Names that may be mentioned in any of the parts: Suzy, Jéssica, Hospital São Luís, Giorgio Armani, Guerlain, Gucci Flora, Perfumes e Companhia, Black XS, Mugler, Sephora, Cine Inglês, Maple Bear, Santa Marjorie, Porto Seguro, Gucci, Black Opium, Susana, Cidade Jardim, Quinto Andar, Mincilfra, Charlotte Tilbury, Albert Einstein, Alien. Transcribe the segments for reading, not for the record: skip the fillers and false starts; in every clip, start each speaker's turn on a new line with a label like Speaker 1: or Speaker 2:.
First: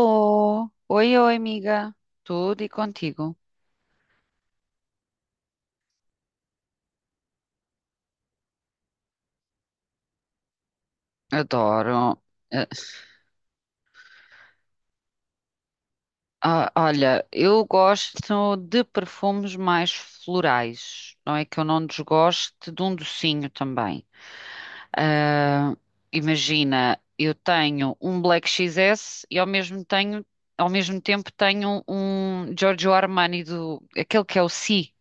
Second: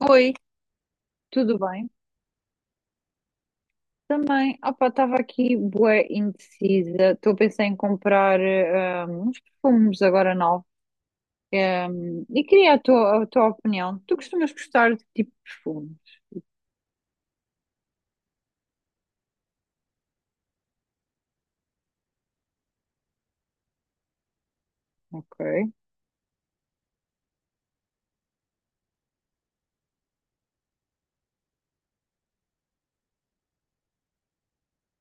Speaker 1: Oi,
Speaker 2: Oi, oi,
Speaker 1: tudo bem?
Speaker 2: amiga. Tudo e contigo?
Speaker 1: Também, opa, estava aqui bué indecisa. Estou a pensar em comprar uns perfumes agora novos. Eh,
Speaker 2: Adoro.
Speaker 1: e
Speaker 2: Eh,
Speaker 1: queria a tua opinião. Tu costumas gostar de que tipo de perfumes?
Speaker 2: Olha, eu gosto de perfumes mais florais. Não é que eu não desgoste de um docinho também.
Speaker 1: Ok.
Speaker 2: Ah, Imagina, eu tenho um Black XS e ao mesmo, tenho, ao mesmo tempo tenho um Giorgio Armani, do, aquele que é o Si,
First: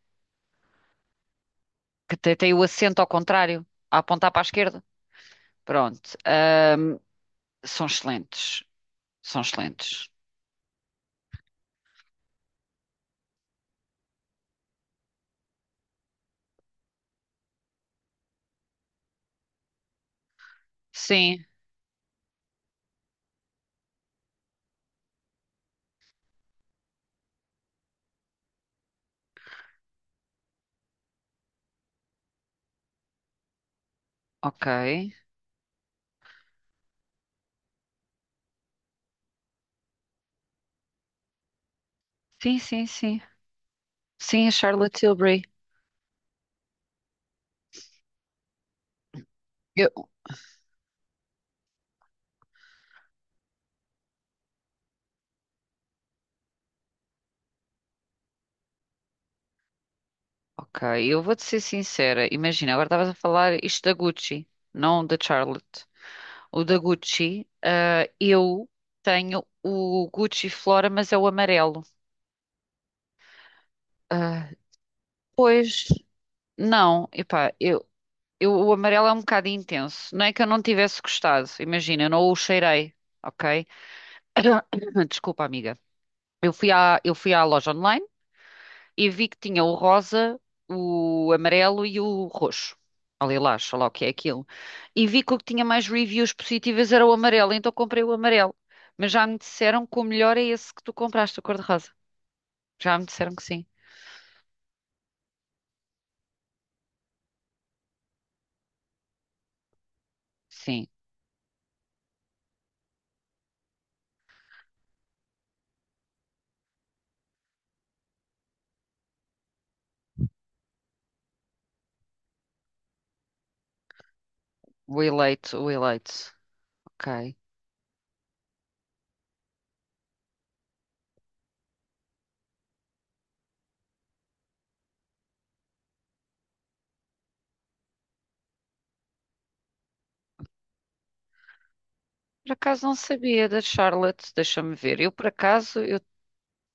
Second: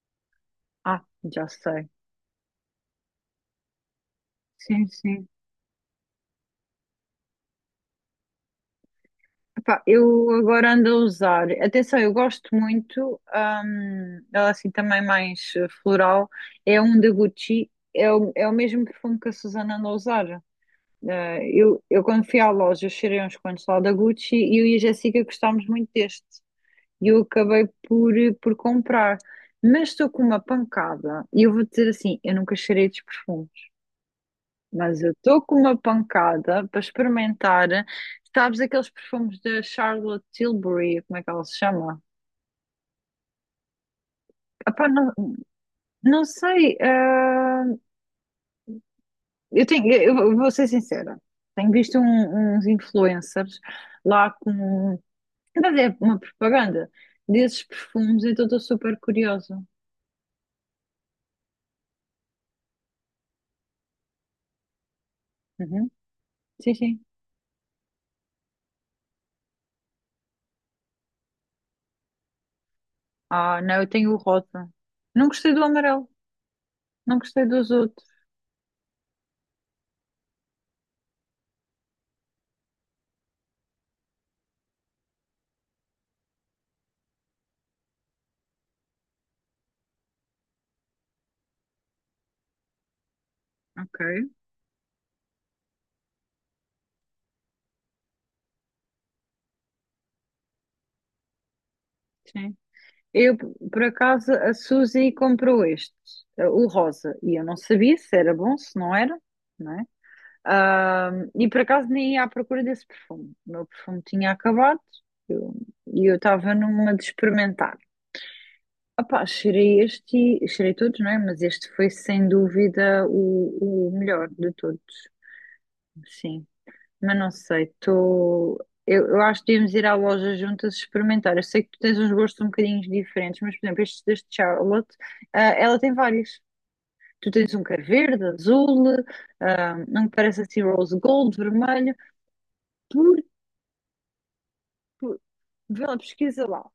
Speaker 1: Ah, já sei.
Speaker 2: que tem o acento ao contrário, a apontar para a esquerda.
Speaker 1: Sim, sim.
Speaker 2: Pronto. São excelentes. São
Speaker 1: Epá,
Speaker 2: excelentes.
Speaker 1: eu agora ando a usar. Atenção, eu gosto muito. Ela é assim também mais floral. É um da Gucci. É o mesmo perfume que a Susana anda a usar. Ah,
Speaker 2: Sim,
Speaker 1: eu quando fui à loja, eu cheirei uns quantos lá da Gucci e eu e a Jéssica gostámos muito deste. E eu acabei por, por comprar. Mas estou com uma pancada. E eu vou dizer assim, eu nunca cheirei estes perfumes.
Speaker 2: ok.
Speaker 1: Mas eu estou com uma pancada para experimentar. Sabes aqueles perfumes da Charlotte Tilbury, como é que ela se chama?
Speaker 2: Sim, sim, sim. Sim, a
Speaker 1: Epá,
Speaker 2: Charlotte
Speaker 1: não,
Speaker 2: Tilbury.
Speaker 1: não sei. Eu tenho,
Speaker 2: Eu-
Speaker 1: eu vou ser sincera. Tenho visto uns influencers lá com. Mas é uma propaganda desses perfumes, então estou super curiosa.
Speaker 2: ok, eu vou-te ser sincera. Imagina, agora estavas a falar isto da Gucci, não da Charlotte.
Speaker 1: Uhum.
Speaker 2: O
Speaker 1: Sim,
Speaker 2: da
Speaker 1: sim.
Speaker 2: Gucci, eu tenho o Gucci Flora, mas é o amarelo.
Speaker 1: Ah, não, eu tenho o
Speaker 2: Ah,
Speaker 1: rosa. Não gostei do
Speaker 2: pois,
Speaker 1: amarelo,
Speaker 2: não,
Speaker 1: não gostei
Speaker 2: epá,
Speaker 1: dos outros.
Speaker 2: eu, o amarelo é um bocado intenso. Não é que eu não tivesse gostado, imagina, eu não o cheirei, ok? Desculpa, amiga. Eu fui à loja online. E vi que tinha o rosa, o amarelo e o roxo. Ou lilás, sei lá o que é
Speaker 1: Ok,
Speaker 2: aquilo. E vi que o que tinha mais reviews positivas era o amarelo, então comprei o amarelo. Mas já me disseram que o melhor é esse que tu compraste, a cor-de-rosa.
Speaker 1: sim.
Speaker 2: Já me disseram
Speaker 1: Eu,
Speaker 2: que sim.
Speaker 1: por acaso, a Suzy comprou este, o rosa, e eu não sabia se era bom, se não era, não é?
Speaker 2: Sim,
Speaker 1: Ah, e por acaso nem ia à procura desse perfume. O meu perfume tinha acabado eu- e eu estava numa de experimentar. Opá, cheirei este, cheirei todos, não é? Mas este foi sem dúvida o melhor de todos,
Speaker 2: o eleito, o eleito.
Speaker 1: sim. Mas não
Speaker 2: Ok.
Speaker 1: sei, estou. Eu acho que devíamos ir à loja juntas experimentar. Eu sei que tu tens uns gostos um bocadinho diferentes, mas, por exemplo, este deste Charlotte, ela tem vários. Tu tens um que é verde, azul, um que parece assim rose gold, vermelho.
Speaker 2: Por acaso não
Speaker 1: Por,
Speaker 2: sabia da Charlotte, deixa-me ver. Eu
Speaker 1: por,
Speaker 2: por acaso,
Speaker 1: vê lá,
Speaker 2: eu,
Speaker 1: pesquisa lá.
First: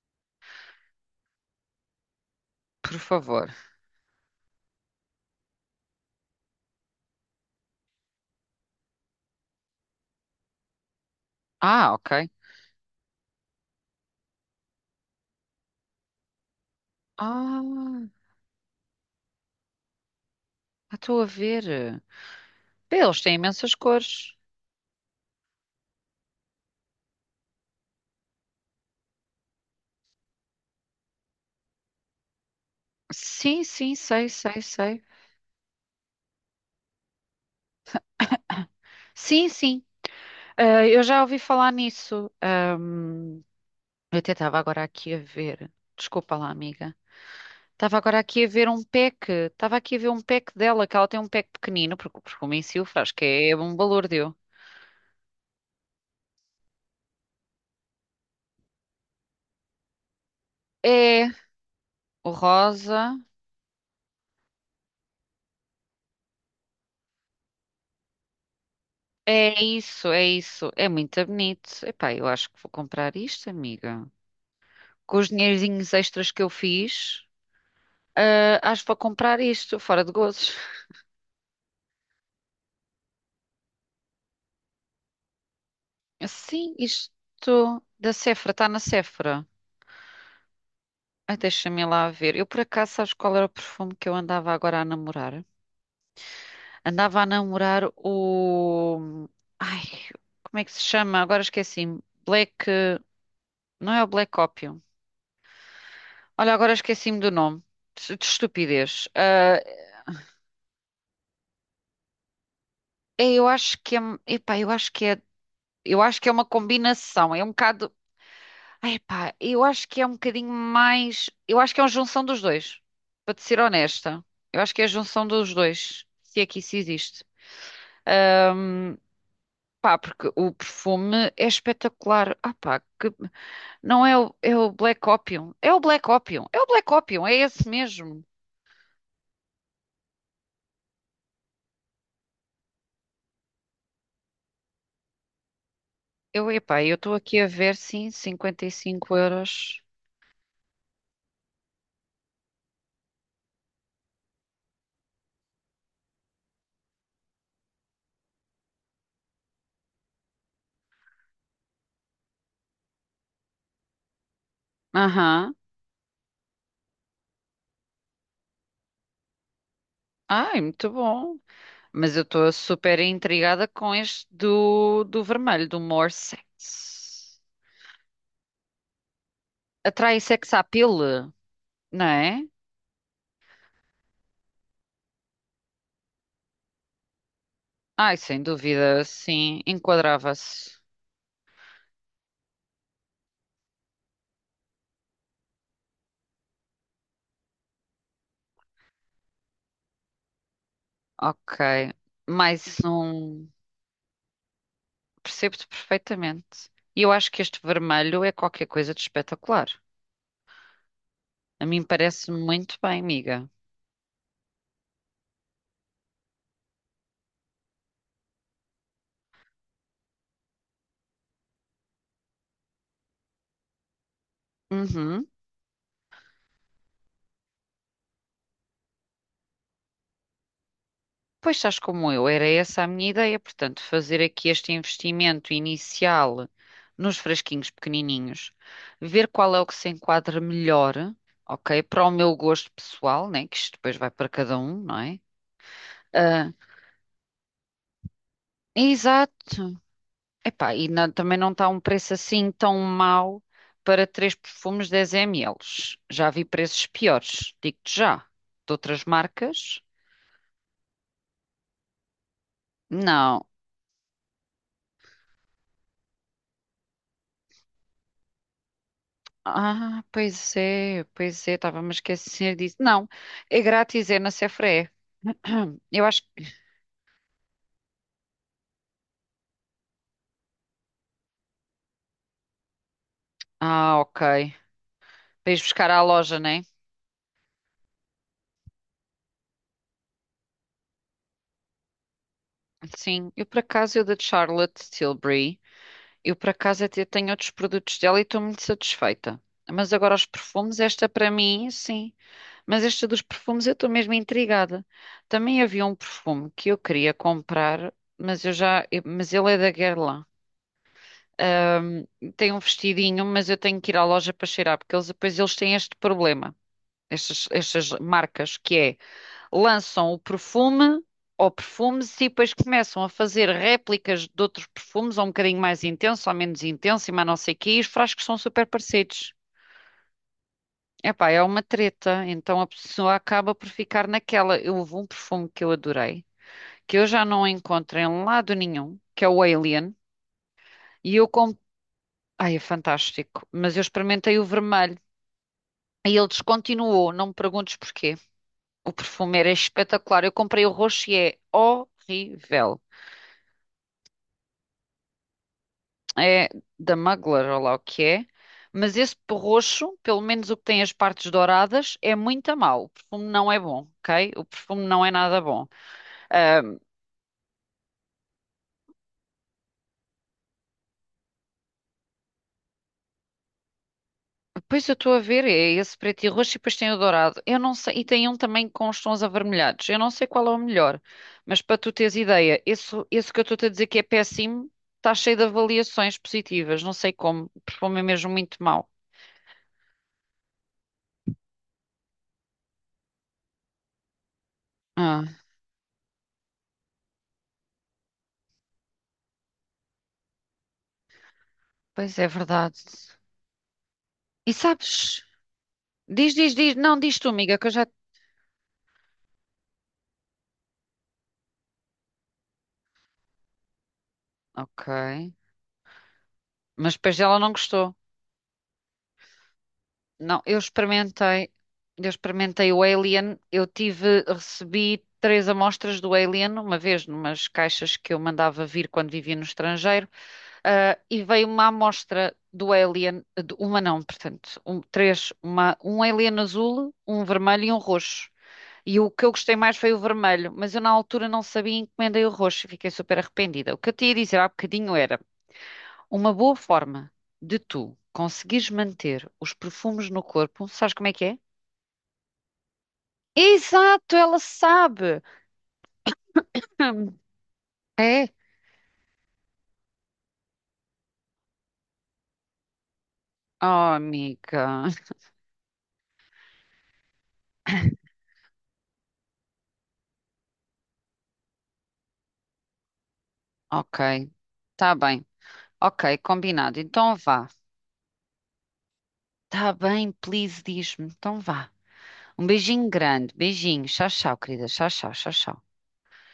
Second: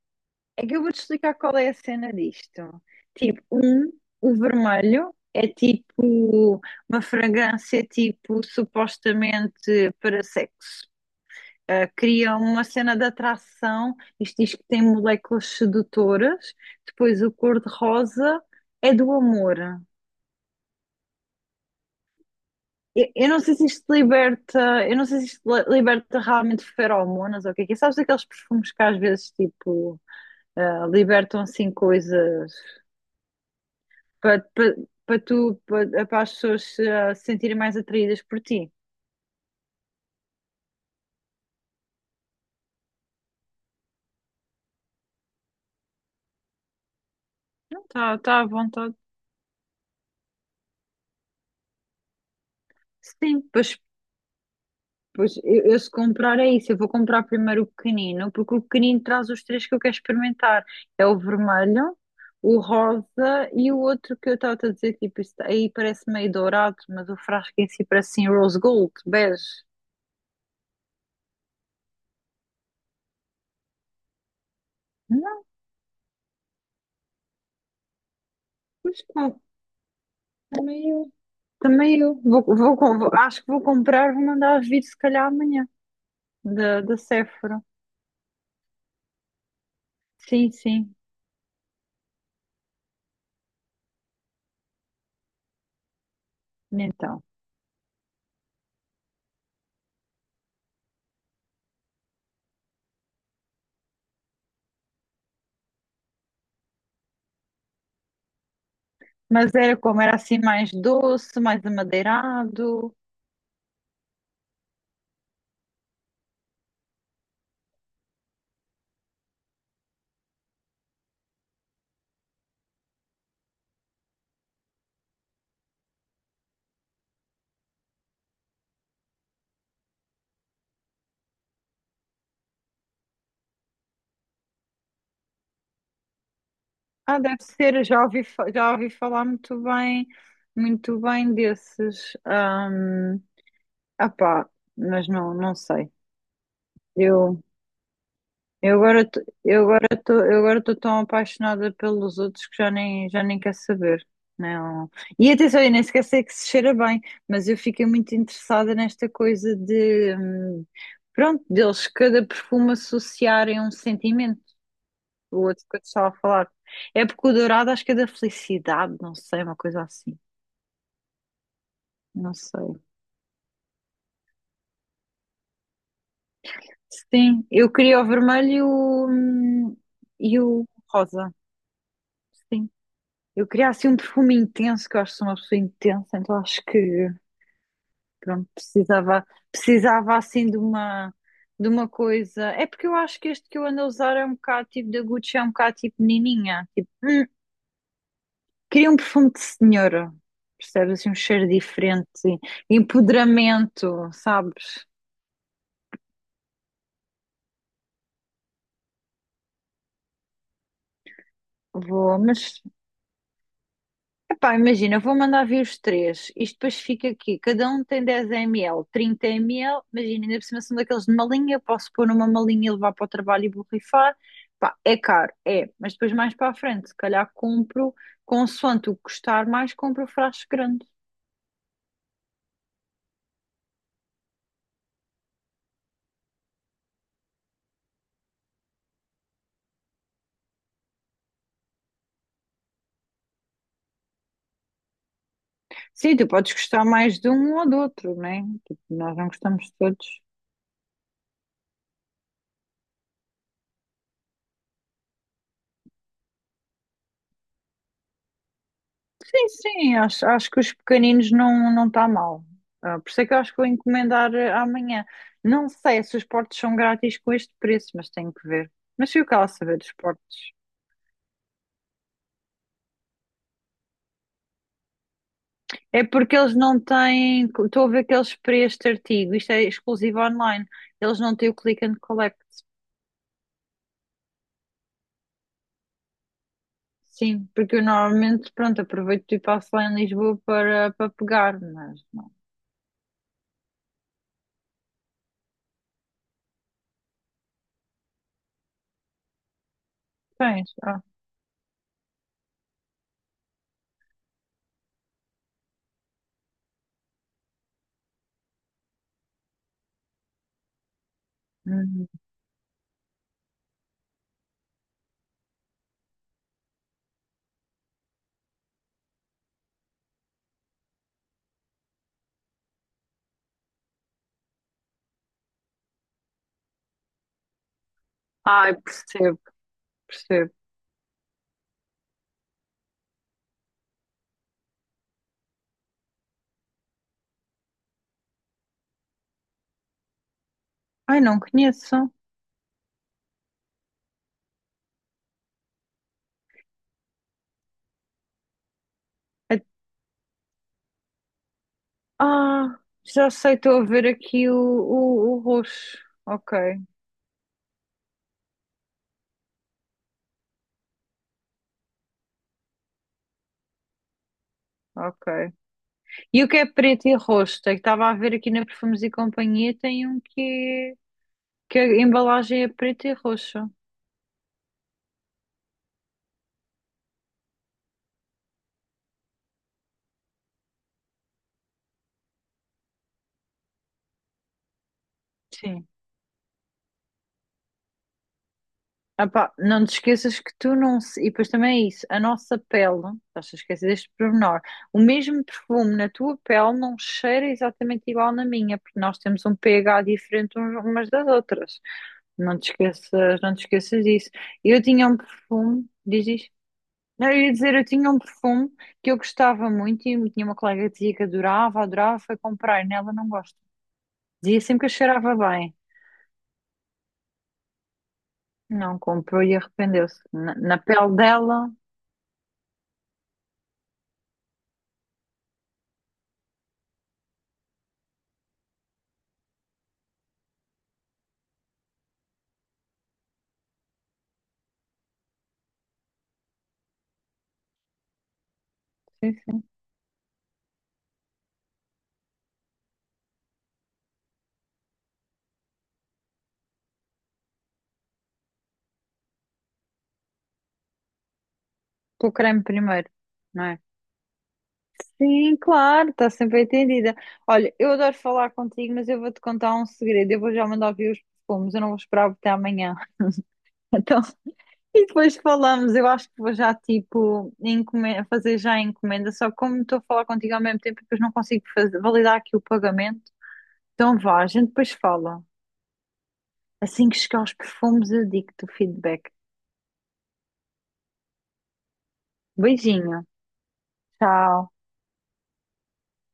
Speaker 1: É que eu vou-te explicar qual é a cena disto.
Speaker 2: por
Speaker 1: Tipo,
Speaker 2: favor.
Speaker 1: um, o vermelho é tipo uma fragrância tipo supostamente para sexo. Ah,
Speaker 2: Ah, ok.
Speaker 1: cria uma cena de atração, isto diz que tem moléculas sedutoras. Depois o
Speaker 2: Ah,
Speaker 1: cor-de-rosa é do amor.
Speaker 2: estou a ver. Pá,
Speaker 1: Eu,
Speaker 2: eles
Speaker 1: eu
Speaker 2: têm
Speaker 1: não sei se
Speaker 2: imensas
Speaker 1: isto
Speaker 2: cores.
Speaker 1: liberta, eu não sei se isto liberta realmente feromonas ou o que é que é. Sabes aqueles perfumes que às vezes tipo libertam assim coisas
Speaker 2: Sim, sim, sei,
Speaker 1: para,
Speaker 2: sei,
Speaker 1: para,
Speaker 2: sei.
Speaker 1: para tu, para as pessoas se se sentirem mais atraídas por ti.
Speaker 2: Sim, sim. Ah, eu já ouvi falar nisso. Eu até estava agora aqui a ver. Desculpa lá, amiga.
Speaker 1: Não,
Speaker 2: Estava
Speaker 1: está tá,
Speaker 2: agora
Speaker 1: tá
Speaker 2: aqui
Speaker 1: à
Speaker 2: a ver um
Speaker 1: vontade.
Speaker 2: pack. Estava aqui a ver um pack dela, que ela tem um pack pequenino, porque o Mincilfra, acho que
Speaker 1: Sim,
Speaker 2: é um
Speaker 1: pois,
Speaker 2: balúrdio.
Speaker 1: pois eu se comprar é isso, eu vou comprar primeiro o pequenino, porque o pequenino traz os três que eu quero experimentar. É o
Speaker 2: É,
Speaker 1: vermelho,
Speaker 2: o
Speaker 1: o
Speaker 2: rosa.
Speaker 1: rosa e o outro que eu estava a dizer, tipo, isso aí parece meio dourado, mas o frasco em si parece assim rose gold, bege.
Speaker 2: É isso, é isso. É muito bonito. Epá, eu acho que vou comprar isto, amiga. Com os
Speaker 1: Não,
Speaker 2: dinheirinhos extras que eu fiz, acho que vou
Speaker 1: mas pá,
Speaker 2: comprar isto, fora de gozos.
Speaker 1: também eu, também eu. Acho que vou comprar, vou mandar vir se calhar amanhã,
Speaker 2: Sim,
Speaker 1: da Sephora.
Speaker 2: isto da Sephora, está na Sephora.
Speaker 1: Sim, sim.
Speaker 2: Ai, deixa-me lá ver. Eu por acaso, sabes qual era o perfume que eu andava agora a namorar? Andava
Speaker 1: Então.
Speaker 2: a namorar o. Ai, como é que se chama? Agora esqueci-me. Black. Não é o Black Opium. Olha, agora esqueci-me do nome. De estupidez.
Speaker 1: Mas era como? Era assim mais doce, mais amadeirado.
Speaker 2: É, eu acho que é. Epá, eu acho que é. Eu acho que é uma combinação. É um bocado. Ai, pá, eu acho que é um bocadinho mais. Eu acho que é uma junção dos dois. Para te ser honesta. Eu acho que é a junção dos dois. Se é que isso existe. Ahm, porque o perfume é espetacular. Ah, pá, não é o, é o Black Opium. É o Black Opium. É o Black
Speaker 1: Ah,
Speaker 2: Opium. É
Speaker 1: deve
Speaker 2: esse
Speaker 1: ser, já ouvi,
Speaker 2: mesmo.
Speaker 1: já ouvi falar muito bem desses. Ah, pá, mas não, não sei.
Speaker 2: Eu estou
Speaker 1: Eu.
Speaker 2: aqui a ver, sim, cinquenta e
Speaker 1: Eu agora,
Speaker 2: cinco euros.
Speaker 1: eu agora estou tão apaixonada pelos outros que já nem quero saber. Não. E atenção, eu nem sequer sei que se cheira bem, mas eu fiquei muito interessada nesta coisa de, pronto, deles cada perfume associarem um sentimento. O
Speaker 2: Aham.
Speaker 1: outro que eu te estava a falar. É porque o dourado acho que é da felicidade, não sei, uma coisa assim.
Speaker 2: Ai, muito bom. Mas eu
Speaker 1: Não
Speaker 2: estou
Speaker 1: sei.
Speaker 2: super intrigada com este do, do vermelho, do More Sex.
Speaker 1: Sim, eu queria o vermelho
Speaker 2: Atrai
Speaker 1: e
Speaker 2: sex
Speaker 1: o
Speaker 2: appeal,
Speaker 1: rosa.
Speaker 2: não é?
Speaker 1: Sim. Eu queria assim um perfume intenso, que eu acho que sou uma pessoa intensa, então acho que
Speaker 2: Ai, sem
Speaker 1: pronto,
Speaker 2: dúvida,
Speaker 1: precisava,
Speaker 2: sim,
Speaker 1: precisava assim de
Speaker 2: enquadrava-se.
Speaker 1: uma coisa. É porque eu acho que este que eu ando a usar é um bocado tipo da Gucci, é um bocado tipo menininha. Tipo, queria um perfume de senhora, percebes? Assim, um cheiro
Speaker 2: Ok.
Speaker 1: diferente,
Speaker 2: Mais um.
Speaker 1: empoderamento, sabes?
Speaker 2: Percebo-te perfeitamente. E eu acho que este vermelho é qualquer coisa de espetacular. A mim
Speaker 1: Vou,
Speaker 2: parece-me
Speaker 1: mas
Speaker 2: muito bem, amiga.
Speaker 1: Epá, imagina, vou mandar vir os três. Isto depois fica aqui. Cada um tem 10 ml, 30 ml. Imagina, ainda por cima são daqueles de malinha. Eu posso pôr numa malinha e levar para o trabalho e borrifar. Pá, é
Speaker 2: Uhum.
Speaker 1: caro, é. Mas depois mais para a frente, se calhar compro, consoante o que custar mais, compro o frasco grande.
Speaker 2: Pois estás como eu, era essa a minha ideia. Portanto, fazer aqui este investimento inicial nos frasquinhos pequenininhos, ver qual é o que se enquadra melhor, ok? Para o meu gosto pessoal, né? Que isto depois vai para cada um, não é?
Speaker 1: Sim, tu podes
Speaker 2: Ah,
Speaker 1: gostar mais de um ou do outro, né? Tipo, nós não
Speaker 2: Exato.
Speaker 1: gostamos de todos.
Speaker 2: Epá, e também não está um preço assim tão mau para três perfumes 10 ml. Já vi preços piores, digo-te já. De outras
Speaker 1: Sim,
Speaker 2: marcas?
Speaker 1: sim, acho que os pequeninos não está mal. Ah, por isso é que eu
Speaker 2: Não.
Speaker 1: acho que vou encomendar amanhã. Não sei se os portos são grátis com este preço, mas tenho que ver. Mas fui o que ela saber dos
Speaker 2: Ah,
Speaker 1: portos.
Speaker 2: pois é, estava-me a esquecer disso. Não, é grátis, é na Sephora.
Speaker 1: É
Speaker 2: Eu acho
Speaker 1: porque
Speaker 2: que.
Speaker 1: eles não têm. Estou a ver que eles para este artigo, isto é exclusivo online, eles não têm o click and collect.
Speaker 2: Ah, ok. Para ires buscar à loja, né?
Speaker 1: Sim, porque eu normalmente, pronto, aproveito e passo lá em Lisboa para pegar, mas não
Speaker 2: Sim, eu por acaso, eu da Charlotte Tilbury, eu por acaso até tenho outros produtos dela e estou muito satisfeita. Mas agora os
Speaker 1: tens.
Speaker 2: perfumes,
Speaker 1: Ah,
Speaker 2: esta para mim, sim. Mas esta dos perfumes eu estou mesmo intrigada. Também havia um perfume que eu queria comprar, mas eu mas ele é da Guerlain. Ahm,
Speaker 1: uhum.
Speaker 2: tem um vestidinho, mas eu tenho que ir à loja para cheirar, porque eles têm este problema, estas marcas, que é lançam o perfume ou perfumes e depois começam a fazer réplicas de outros perfumes, ou um bocadinho mais intenso, ou menos intenso, e mais não sei o quê, e os frascos são super
Speaker 1: Ai,
Speaker 2: parecidos.
Speaker 1: percebo, percebo.
Speaker 2: Epá, é uma treta, então a pessoa acaba por ficar naquela. Houve um perfume que eu adorei, que eu já não encontro em lado nenhum, que é o Alien, e
Speaker 1: Ai,
Speaker 2: eu
Speaker 1: não
Speaker 2: comprei.
Speaker 1: conheço.
Speaker 2: Ai, é fantástico, mas eu experimentei o vermelho e ele descontinuou, não me perguntes porquê. O perfume era
Speaker 1: É.
Speaker 2: espetacular, eu comprei o roxo e é
Speaker 1: Ah,
Speaker 2: horrível.
Speaker 1: já sei, estou a ver aqui o roxo.
Speaker 2: É
Speaker 1: Ok,
Speaker 2: da Mugler, ou lá o que é, mas esse roxo, pelo menos o que tem as partes douradas, é muito a mau. O perfume não é bom, ok? O perfume não é nada
Speaker 1: ok.
Speaker 2: bom.
Speaker 1: E o que
Speaker 2: Ah,
Speaker 1: é preto e roxo? É que estava a ver aqui na Perfumes e Companhia, tem um que, que a embalagem é preta e roxa.
Speaker 2: Pois eu estou a ver, é esse preto e roxo e depois tem o dourado. Eu não sei, e tem um também com os tons avermelhados. Eu não sei qual é o melhor, mas para tu teres ideia, esse que eu estou-te a dizer que é péssimo, está cheio de
Speaker 1: Sim.
Speaker 2: avaliações positivas, não sei como, o perfume é mesmo muito mau.
Speaker 1: Ah pá, não te esqueças que tu não. E depois também é isso, a nossa pele, estás a esquecer deste pormenor, o
Speaker 2: Ah,
Speaker 1: mesmo perfume na tua pele não cheira exatamente igual na minha, porque nós temos um pH diferente umas das outras.
Speaker 2: pois é
Speaker 1: Não te
Speaker 2: verdade.
Speaker 1: esqueças, não te esqueças disso.
Speaker 2: E
Speaker 1: Eu
Speaker 2: sabes?
Speaker 1: tinha um perfume, diz
Speaker 2: Diz,
Speaker 1: isto.
Speaker 2: diz, diz, não, diz tu,
Speaker 1: Não, eu ia
Speaker 2: amiga, que eu
Speaker 1: dizer, eu
Speaker 2: já.
Speaker 1: tinha um perfume que eu gostava muito e tinha uma colega que dizia que adorava, adorava, foi comprar e nela não gosto. Dizia sempre que
Speaker 2: Ok.
Speaker 1: eu cheirava bem.
Speaker 2: Mas depois ela não gostou.
Speaker 1: Não comprou e arrependeu-se.
Speaker 2: Não,
Speaker 1: Na, na pele dela,
Speaker 2: eu experimentei o Alien, eu tive, recebi 3 amostras do Alien, uma vez numas caixas que eu mandava vir quando vivia no estrangeiro, e veio uma amostra do Alien, uma não, portanto, três, uma, um Alien azul, um vermelho e um roxo. E o que eu
Speaker 1: sim,
Speaker 2: gostei
Speaker 1: sim.
Speaker 2: mais foi o vermelho, mas eu na altura não sabia e encomendei o roxo e fiquei super arrependida. O que eu te ia dizer há bocadinho era uma boa forma de tu conseguires manter os perfumes no corpo, sabes como é que é?
Speaker 1: Pelo creme primeiro, não é?
Speaker 2: Exato, ela sabe!
Speaker 1: Sim, claro, está sempre entendida.
Speaker 2: Hum,
Speaker 1: Olha, eu adoro
Speaker 2: É?
Speaker 1: falar contigo, mas eu vou-te contar um segredo. Eu vou já mandar vir os perfumes, eu não vou esperar até amanhã.
Speaker 2: Oh,
Speaker 1: Então,
Speaker 2: amiga.
Speaker 1: e depois falamos, eu acho que vou já tipo fazer já a encomenda, só que como estou a falar contigo ao mesmo tempo, depois não consigo validar aqui o pagamento. Então
Speaker 2: Ok,
Speaker 1: vá, a gente depois
Speaker 2: tá bem.
Speaker 1: fala.
Speaker 2: Ok, combinado.
Speaker 1: Assim
Speaker 2: Então
Speaker 1: que chegar
Speaker 2: vá.
Speaker 1: aos perfumes, eu digo-te o feedback.
Speaker 2: Tá bem, please, diz-me. Então vá. Um beijinho
Speaker 1: Beijinho,
Speaker 2: grande, beijinho. Tchau, tchau, querida.
Speaker 1: tchau.
Speaker 2: Tchau, tchau, tchau, tchau.